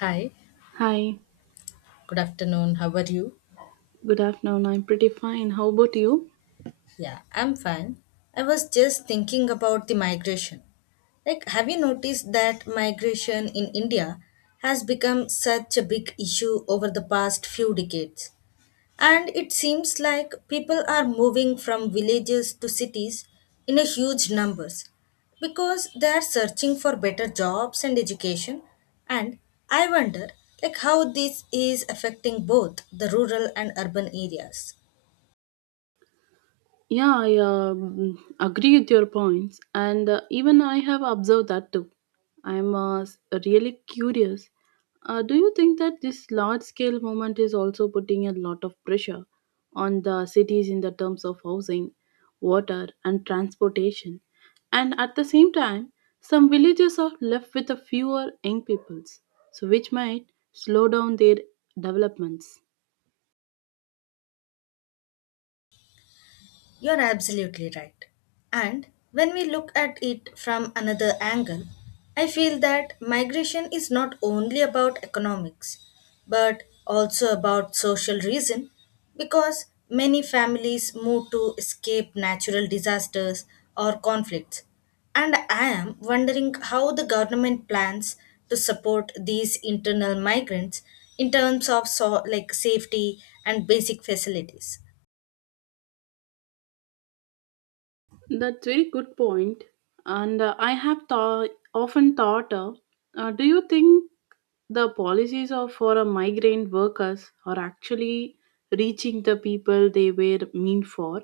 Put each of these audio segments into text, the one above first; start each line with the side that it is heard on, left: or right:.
left: Hi,
right: Hi,
left: good afternoon. How are you?
right: good afternoon. I'm pretty fine. How about you?
left: Yeah, I'm fine. I was just thinking about the migration. Like, have you noticed that migration in India has become such a big issue over the past few decades? And it seems like people are moving from villages to cities in a huge numbers because they are searching for better jobs and education and I wonder like how this is affecting both the rural and urban areas.
right: Yeah, I agree with your points, and even I have observed that too. I'm uh, s- Really curious. Do you think that this large scale movement is also putting a lot of pressure on the cities in the terms of housing, water, and transportation? And at the same time, some villages are left with a fewer young peoples, so which might slow down their developments.
left: You're absolutely right. And when we look at it from another angle, I feel that migration is not only about economics, but also about social reason because many families move to escape natural disasters or conflicts. And I am wondering how the government plans to support these internal migrants in terms of so, like safety and basic facilities.
right: That's very good point. And I have thought often thought, do you think the policies of for a migrant workers are actually reaching the people they were meant for,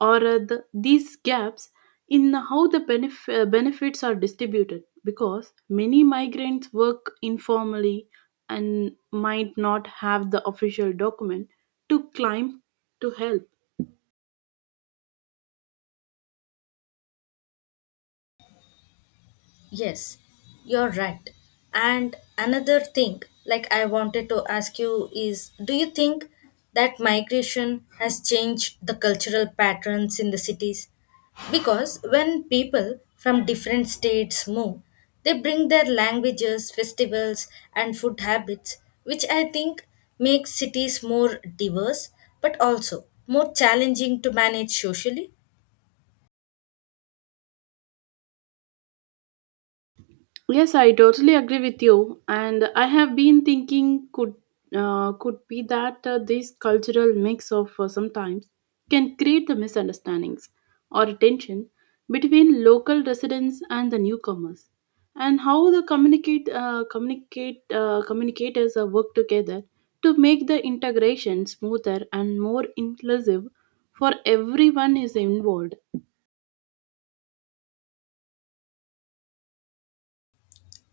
right: or these gaps in how the benefits are distributed? Because many migrants work informally and might not have the official document to climb to help.
left: Yes, you're right. And another thing, like I wanted to ask you, is do you think that migration has changed the cultural patterns in the cities? Because when people from different states move, they bring their languages, festivals, and food habits, which I think makes cities more diverse but also more challenging to manage socially.
right: Yes, I totally agree with you, and I have been thinking could be that this cultural mix of sometimes can create the misunderstandings or tension between local residents and the newcomers, and how the communicate communicate communicators work together to make the integration smoother and more inclusive for everyone is involved.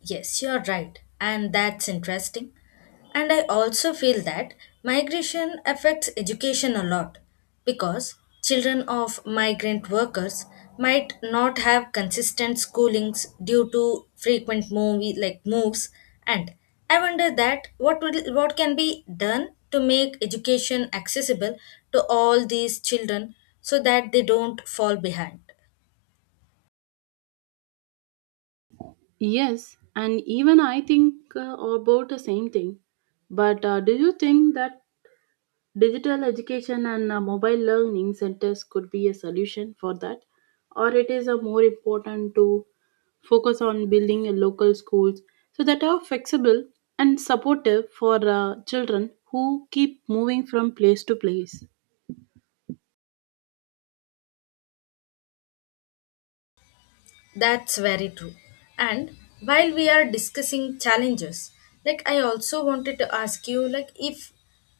left: Yes, you're right. And that's interesting. And I also feel that migration affects education a lot because children of migrant workers might not have consistent schoolings due to frequent movie like moves and I wonder that what will, what can be done to make education accessible to all these children so that they don't fall behind.
right: Yes, and even I think about the same thing. But do you think that digital education and mobile learning centers could be a solution for that? Or it is more important to focus on building a local schools so that are flexible and supportive for children who keep moving from place to place?
left: That's very true. And while we are discussing challenges, like I also wanted to ask you like if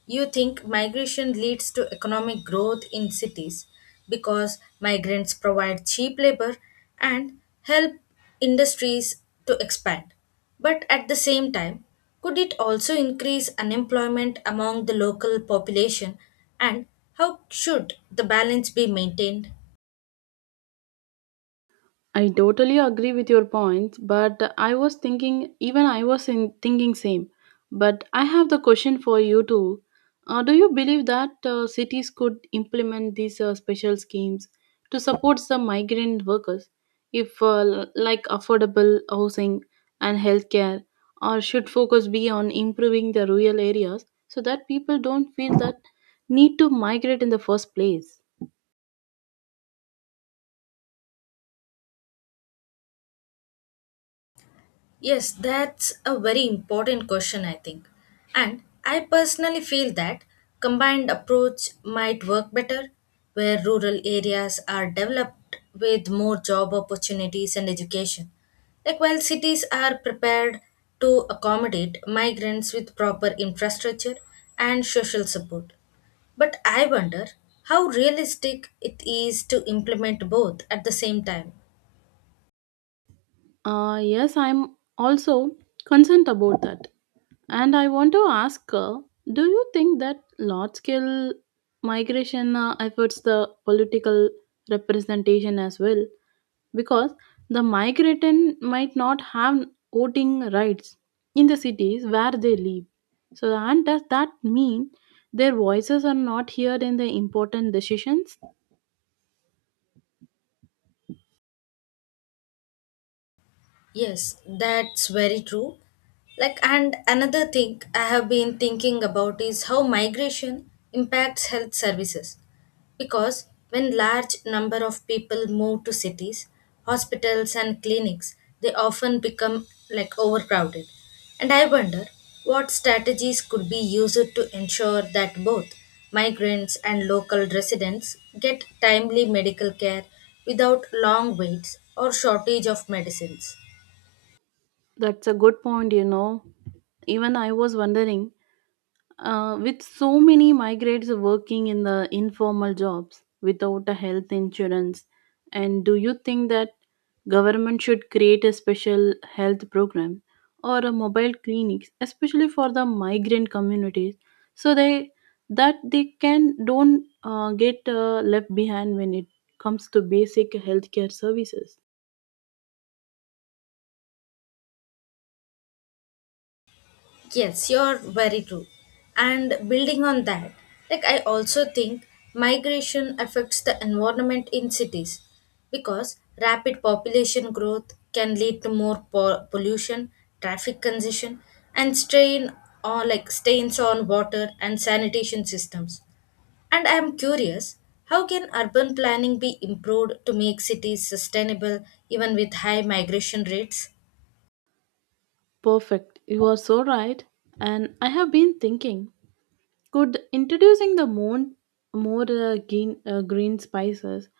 left: you think migration leads to economic growth in cities because migrants provide cheap labor and help industries to expand. But at the same time, could it also increase unemployment among the local population and how should the balance be maintained?
right: I totally agree with your point, but I was thinking, even I was in thinking same. But I have the question for you too. Do you believe that cities could implement these special schemes to support the migrant workers, if like affordable housing and healthcare, or should focus be on improving the rural areas so that people don't feel that need to migrate in the first place?
left: Yes, that's a very important question, I think. And I personally feel that combined approach might work better where rural areas are developed with more job opportunities and education. Like while cities are prepared to accommodate migrants with proper infrastructure and social support. But I wonder how realistic it is to implement both at the same time.
right: Yes, I'm also concerned about that. And I want to ask do you think that large scale migration efforts the political representation as well? Because the migrant might not have voting rights in the cities where they live. So, and does that mean their voices are not heard in the important decisions?
left: Yes, that's very true. Like, and another thing I have been thinking about is how migration impacts health services. Because when large number of people move to cities, hospitals and clinics, they often become like overcrowded. And I wonder what strategies could be used to ensure that both migrants and local residents get timely medical care without long waits or shortage of medicines.
right: That's a good point, you know. Even I was wondering. With so many migrants working in the informal jobs without a health insurance, and do you think that government should create a special health program or a mobile clinics, especially for the migrant communities, so they that they can don't get left behind when it comes to basic healthcare services?
left: Yes, you're very true. And building on that, like I also think migration affects the environment in cities because rapid population growth can lead to more pollution, traffic congestion, and strain or like stains on water and sanitation systems. And I am curious, how can urban planning be improved to make cities sustainable even with high migration rates?
right: Perfect. You are so right. And I have been thinking. Could introducing more green spices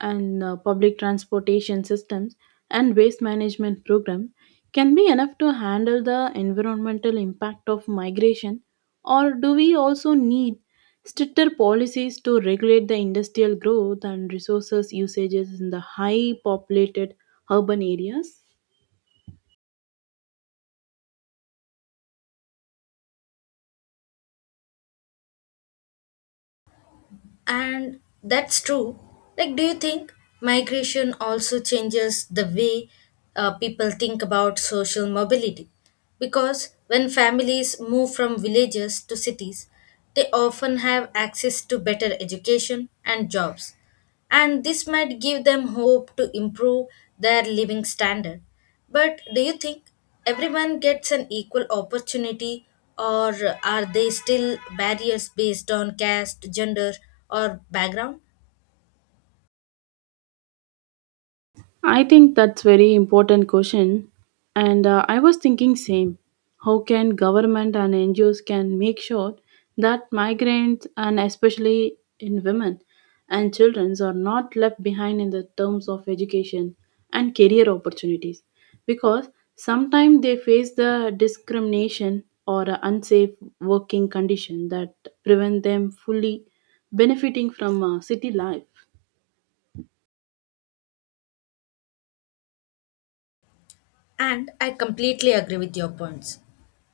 right: and public transportation systems and waste management program can be enough to handle the environmental impact of migration, or do we also need stricter policies to regulate the industrial growth and resources usages in the high populated urban areas?
left: And that's true. Like, do you think migration also changes the way people think about social mobility? Because when families move from villages to cities, they often have access to better education and jobs and this might give them hope to improve their living standard. But do you think everyone gets an equal opportunity, or are they still barriers based on caste, gender, or background?
right: I think that's very important question, and I was thinking same. How can government and NGOs can make sure that migrants and especially in women and children are not left behind in the terms of education and career opportunities, because sometimes they face the discrimination or a unsafe working condition that prevent them fully benefiting from city life.
left: And I completely agree with your points.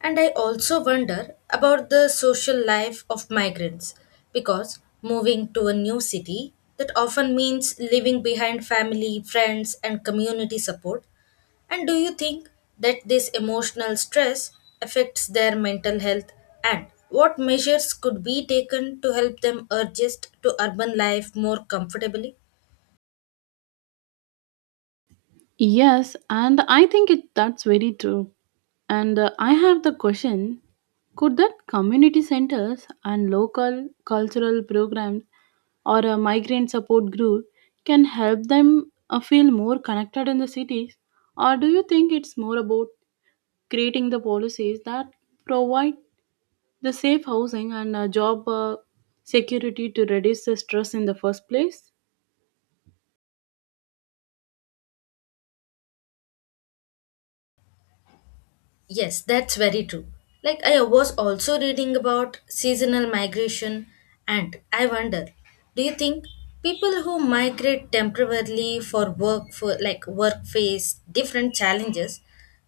left: And I also wonder about the social life of migrants because moving to a new city that often means leaving behind family, friends, and community support. And do you think that this emotional stress affects their mental health? And what measures could be taken to help them adjust to urban life more comfortably?
right: Yes, and I think it that's very true. And I have the question, could that community centers and local cultural programs or a migrant support group can help them feel more connected in the cities, or do you think it's more about creating the policies that provide the safe housing and job security to reduce the stress in the first place?
left: Yes, that's very true. Like I was also reading about seasonal migration and I wonder, do you think people who migrate temporarily for work for like work face different challenges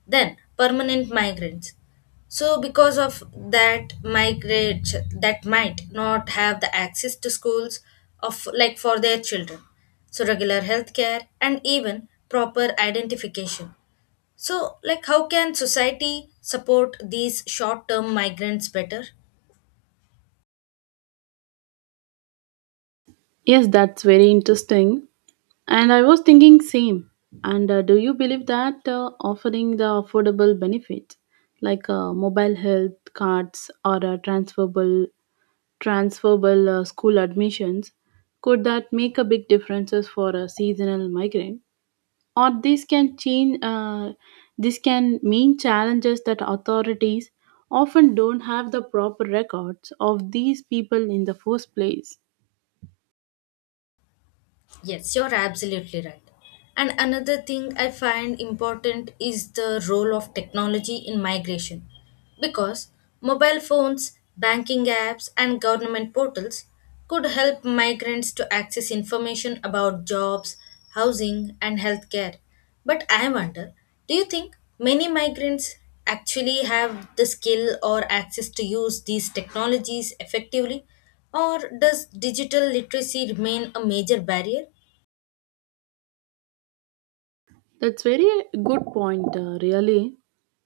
left: than permanent migrants? So because of that migrate that might not have the access to schools of like for their children so regular health care and even proper identification so, like, how can society support these short term migrants better?
right: Yes, that's very interesting. And I was thinking same. And do you believe that offering the affordable benefits like mobile health cards or transferable school admissions could that make a big differences for a seasonal migrant, or this can change this can mean challenges that authorities often don't have the proper records of these people in the first place?
left: Yes, you're absolutely right. And another thing I find important is the role of technology in migration. Because mobile phones, banking apps, and government portals could help migrants to access information about jobs, housing, and healthcare. But I wonder do you think many migrants actually have the skill or access to use these technologies effectively? Or does digital literacy remain a major barrier?
right: That's very good point, really.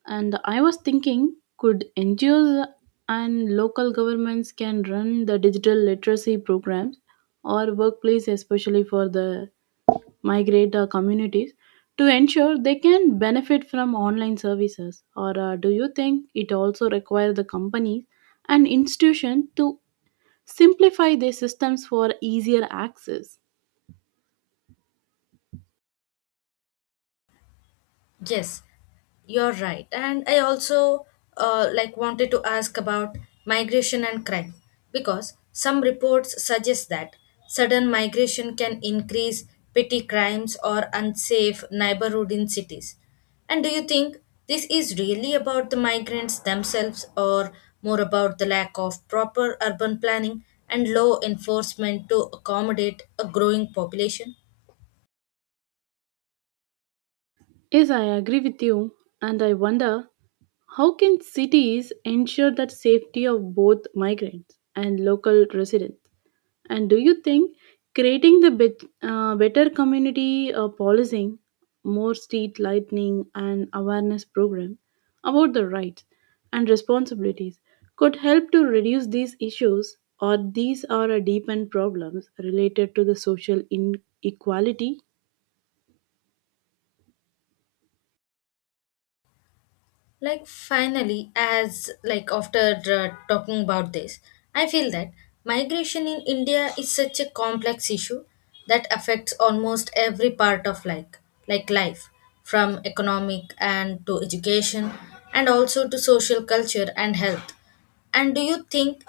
right: And I was thinking, could NGOs and local governments can run the digital literacy programs or workplace, especially for the migrant communities, to ensure they can benefit from online services? Or do you think it also requires the companies and institution to simplify their systems for easier access?
left: Yes, you're right. And I also like wanted to ask about migration and crime because some reports suggest that sudden migration can increase petty crimes or unsafe neighborhood in cities. And do you think this is really about the migrants themselves or more about the lack of proper urban planning and law enforcement to accommodate a growing population?
right: Yes, I agree with you, and I wonder how can cities ensure that safety of both migrants and local residents? And do you think creating the better community policing, more street lightning, and awareness program about the rights and responsibilities could help to reduce these issues, or these are a deepened problems related to the social inequality?
left: Like finally as like after talking about this I feel that migration in India is such a complex issue that affects almost every part of like life from economic and to education and also to social culture and health and do you think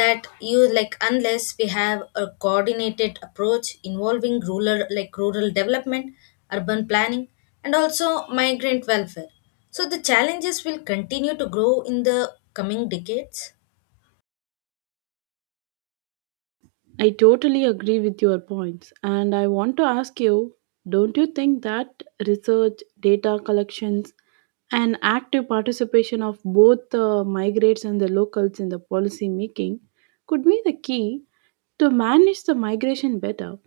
left: that you like unless we have a coordinated approach involving rural development, urban planning, and also migrant welfare, so the challenges will continue to grow in the coming decades?
right: I totally agree with your points. And I want to ask you, don't you think that research, data collections, and active participation of both the migrants and the locals in the policy making could be the key to manage the migration better?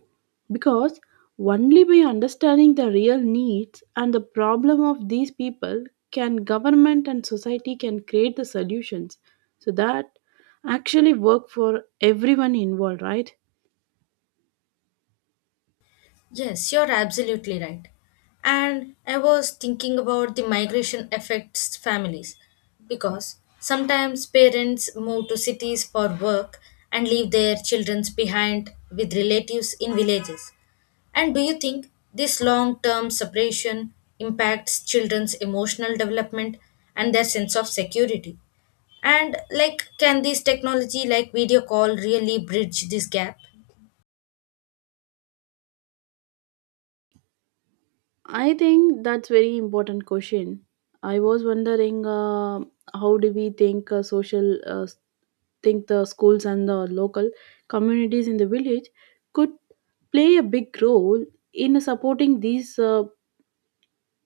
right: Because only by understanding the real needs and the problem of these people can government and society can create the solutions so that actually work for everyone involved, right?
left: Yes, you're absolutely right. And I was thinking about the migration affects families because sometimes parents move to cities for work and leave their children behind with relatives in villages. And do you think this long term separation impacts children's emotional development and their sense of security? And like, can this technology like video call really bridge this gap?
right: I think that's very important question. I was wondering how do we think social think the schools and the local communities in the village could play a big role in supporting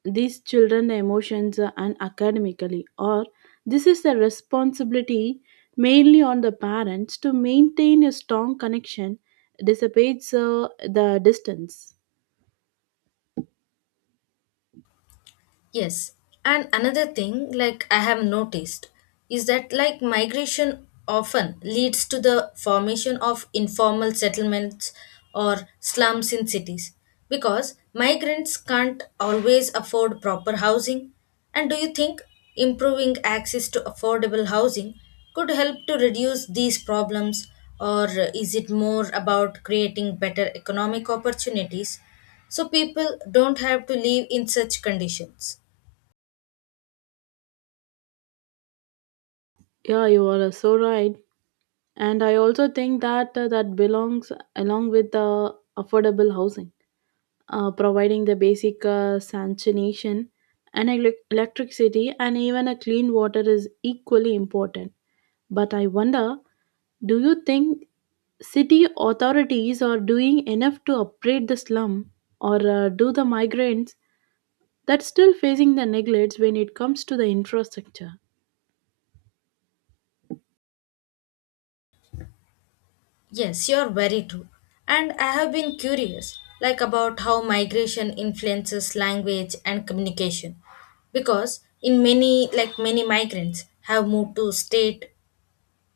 right: these children emotions and academically, or this is the responsibility mainly on the parents to maintain a strong connection dissipates the distance.
left: Yes, and another thing like I have noticed is that like migration often leads to the formation of informal settlements or slums in cities because migrants can't always afford proper housing. And do you think improving access to affordable housing could help to reduce these problems or is it more about creating better economic opportunities so people don't have to live in such conditions?
right: Yeah, you are so right, and I also think that that belongs along with the affordable housing, providing the basic sanitation and electricity and even a clean water is equally important, but I wonder, do you think city authorities are doing enough to upgrade the slum, or do the migrants that's still facing the neglects when it comes to the infrastructure?
left: Yes, you're very true. And I have been curious, like about how migration influences language and communication. Because in many, like many migrants have moved to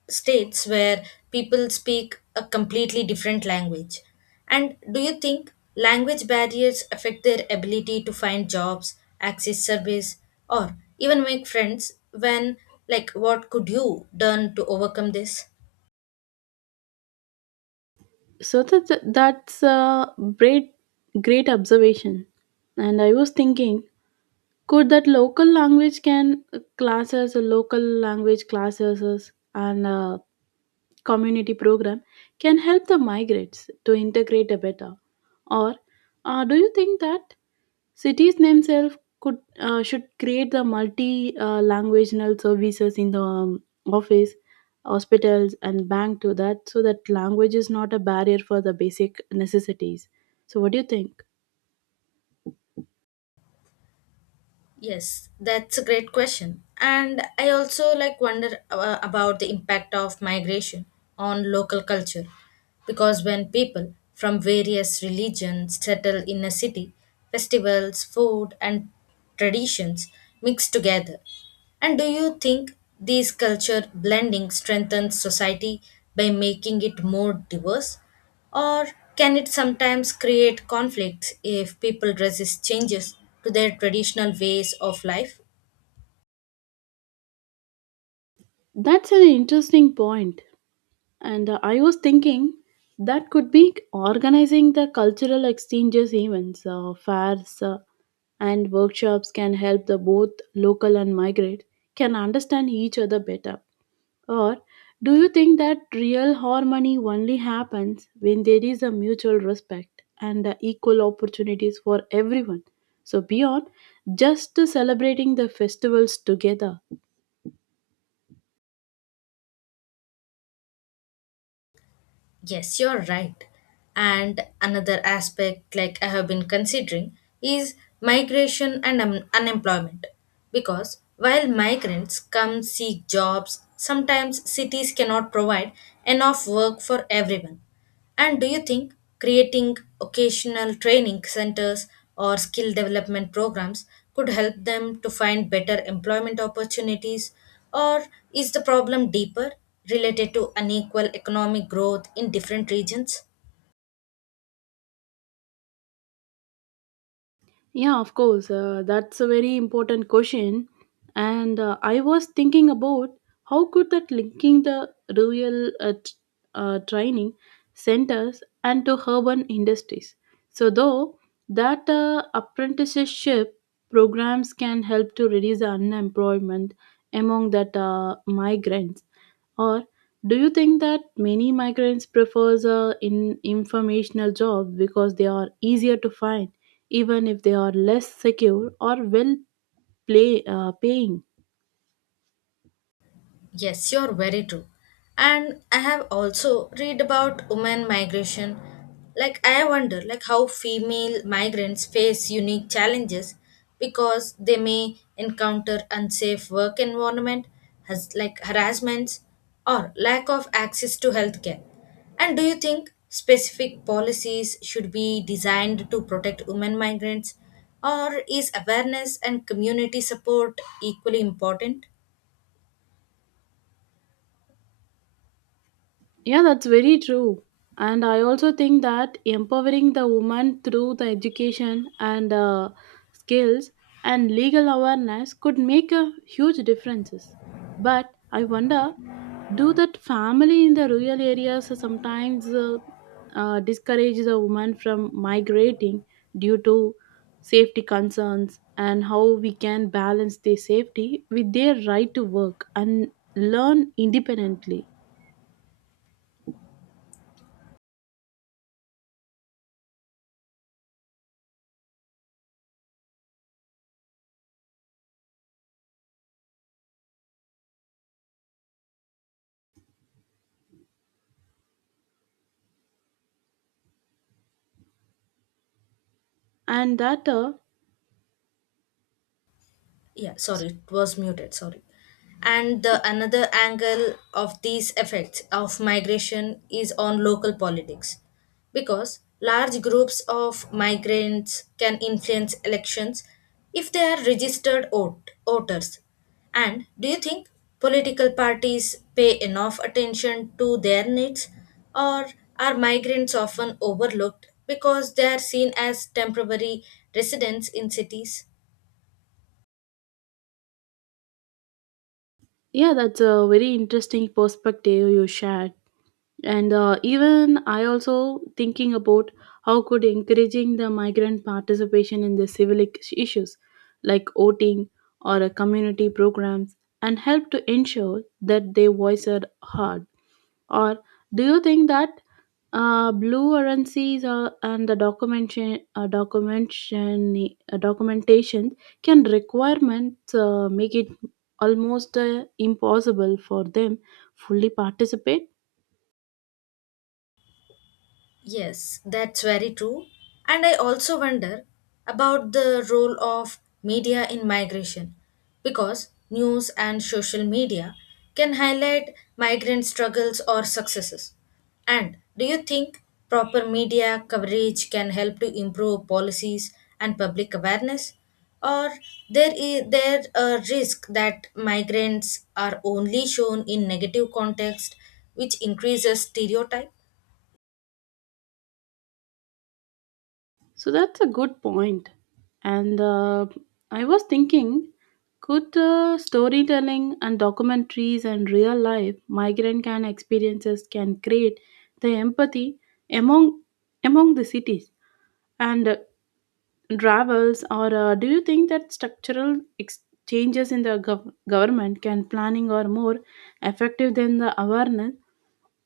left: states where people speak a completely different language. And do you think language barriers affect their ability to find jobs, access service, or even make friends when like what could you done to overcome this?
right: So that's a great great observation, and I was thinking, could that local language classes, and community program can help the migrants to integrate better, or do you think that cities themselves could should create the multi languageal services in the office, hospitals, and bank to that, so that language is not a barrier for the basic necessities. So, what do you think?
left: Yes, that's a great question. And I also like wonder about the impact of migration on local culture because when people from various religions settle in a city, festivals, food and traditions mix together. And do you think these culture blending strengthens society by making it more diverse? Or can it sometimes create conflicts if people resist changes to their traditional ways of life?
right: That's an interesting point, and I was thinking that could be organizing the cultural exchanges events, fairs, and workshops can help the both local and migrate can understand each other better. Or do you think that real harmony only happens when there is a mutual respect and equal opportunities for everyone? So, beyond just celebrating the festivals together.
left: Yes, you're right. And another aspect, like I have been considering, is migration and unemployment. Because while migrants come seek jobs, sometimes cities cannot provide enough work for everyone. And do you think creating occasional training centers or skill development programs could help them to find better employment opportunities? Or is the problem deeper, related to unequal economic growth in different regions?
right: Yeah, of course. That's a very important question, and I was thinking about how could that linking the rural training centers and to urban industries. So though that apprenticeship programs can help to reduce the unemployment among that migrants, or do you think that many migrants prefers in informational jobs because they are easier to find, even if they are less secure or well play, paying?
left: Yes, you're very true. And I have also read about women migration. Like I wonder like how female migrants face unique challenges because they may encounter unsafe work environment, has like harassments or lack of access to healthcare. And do you think specific policies should be designed to protect women migrants or is awareness and community support equally important?
right: Yeah, that's very true. And I also think that empowering the woman through the education and skills and legal awareness could make a huge differences. But I wonder, do that family in the rural areas sometimes discourage the woman from migrating due to safety concerns, and how we can balance their safety with their right to work and learn independently? And that
left: Yeah, sorry, it was muted, sorry. And the another angle of these effects of migration is on local politics because large groups of migrants can influence elections if they are registered voters and do you think political parties pay enough attention to their needs or are migrants often overlooked because they are seen as temporary residents in cities?
right: Yeah, that's a very interesting perspective you shared. And even I also thinking about how could encouraging the migrant participation in the civic issues like voting or community programs and help to ensure that their voice are heard, or do you think that blue currencies and the documentation can requirements make it almost impossible for them fully participate?
left: Yes, that's very true. And I also wonder about the role of media in migration because news and social media can highlight migrant struggles or successes. And do you think proper media coverage can help to improve policies and public awareness? Or there is there a risk that migrants are only shown in negative context, which increases stereotype?
right: So that's a good point. And I was thinking, could storytelling and documentaries and real life migrant can experiences can create the empathy among among the cities and travels, or do you think that changes in the government can planning or more effective than the awareness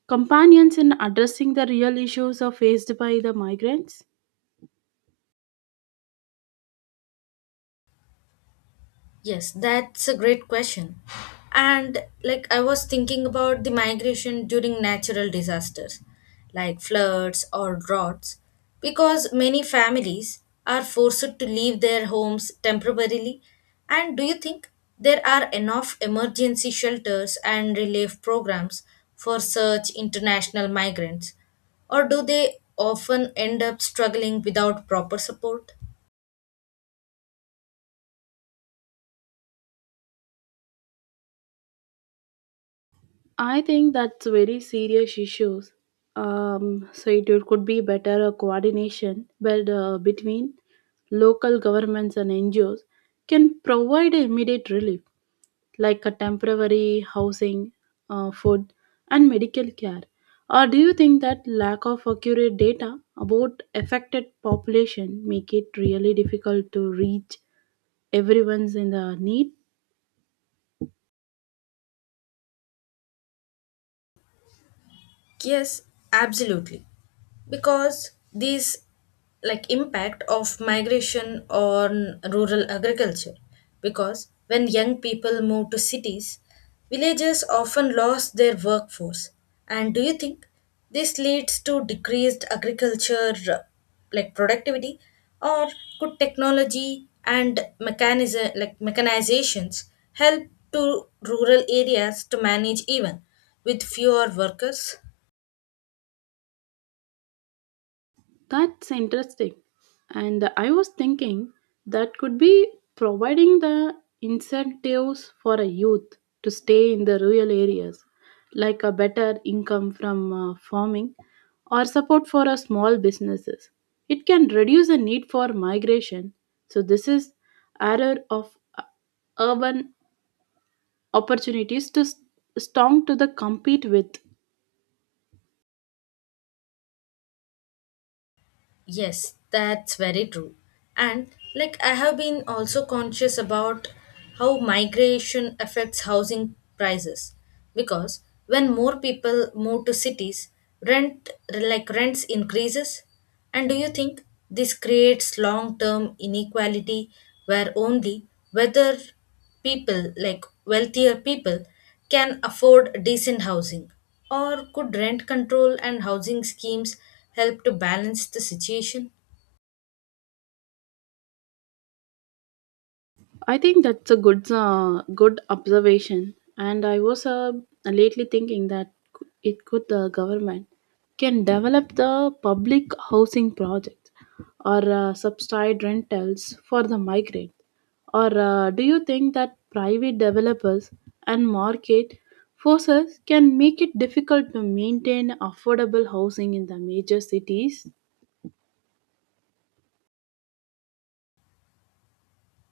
right: companions in addressing the real issues are faced by the migrants?
left: Yes, that's a great question. And like I was thinking about the migration during natural disasters like floods or droughts because many families are forced to leave their homes temporarily. And do you think there are enough emergency shelters and relief programs for such international migrants or do they often end up struggling without proper support?
right: I think that's very serious issues. So it could be better coordination but, between local governments and NGOs can provide immediate relief like a temporary housing, food, and medical care. Or do you think that lack of accurate data about affected population make it really difficult to reach everyone's in the need?
left: Yes, absolutely. Because these like impact of migration on rural agriculture because when young people move to cities, villages often lost their workforce. And do you think this leads to decreased agriculture like productivity or could technology and mechanism like mechanizations help to rural areas to manage even with fewer workers?
right: That's interesting. And I was thinking that could be providing the incentives for a youth to stay in the rural areas, like a better income from farming or support for a small businesses. It can reduce the need for migration. So this is error of urban opportunities to strong to the compete with.
left: Yes, that's very true. And like I have been also conscious about how migration affects housing prices because when more people move to cities, rent like rents increases. And do you think this creates long-term inequality where only whether people, like wealthier people, can afford decent housing? Or could rent control and housing schemes help to balance the situation?
right: I think that's a good observation, and I was lately thinking that it could the government can develop the public housing project or subsidized rentals for the migrant. Or do you think that private developers and market forces can make it difficult to maintain affordable housing in the major cities?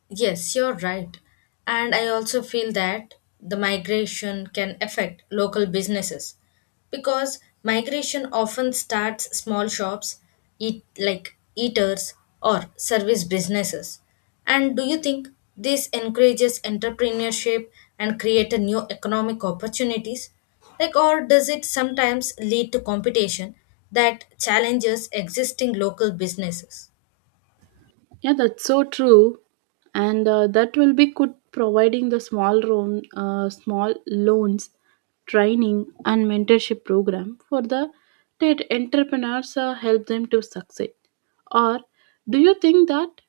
left: Yes, you're right. And I also feel that the migration can affect local businesses because migration often starts small shops, eat like eaters or service businesses. And do you think this encourages entrepreneurship and create a new economic opportunities? Like or does it sometimes lead to competition that challenges existing local businesses?
right: Yeah, that's so true. And that will be good providing the small loans, training and mentorship program for the TED entrepreneurs help them to succeed. Or do you think that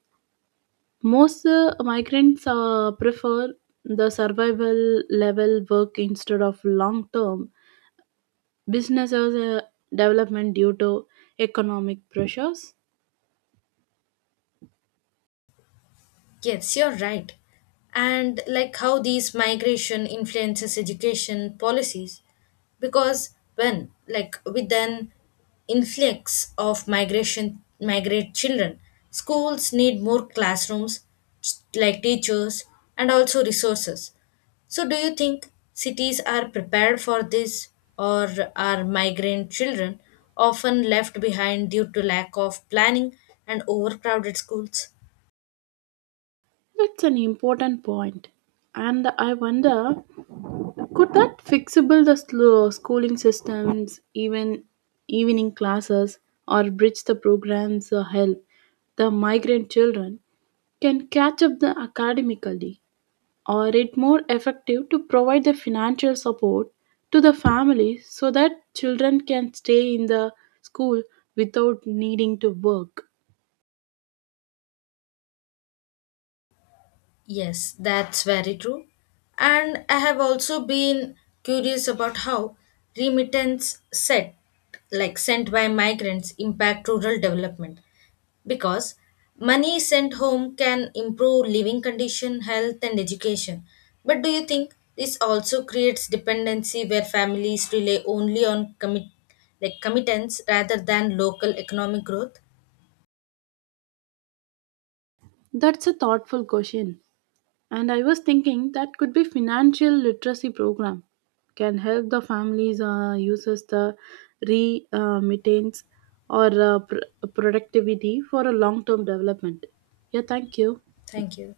right: most migrants prefer the survival level work instead of long term businesses development due to economic pressures?
left: Yes, you're right. And like how these migration influences education policies, because when like with an influx of migration migrate children, schools need more classrooms, like teachers, and also resources. So, do you think cities are prepared for this, or are migrant children often left behind due to lack of planning and overcrowded schools?
right: That's an important point. And I wonder could that fixable the slow schooling systems, even evening classes, or bridge the programs help the migrant children can catch up the academically, or it more effective to provide the financial support to the families so that children can stay in the school without needing to work?
left: Yes, that's very true. And I have also been curious about how remittance set like sent by migrants impact rural development because money sent home can improve living condition, health and education. But do you think this also creates dependency where families rely only on commit like committance rather than local economic growth?
right: That's a thoughtful question. And I was thinking that could be financial literacy program can help the families uses the re maintenance or productivity for a long term development. Yeah, thank you.
left: Thank you.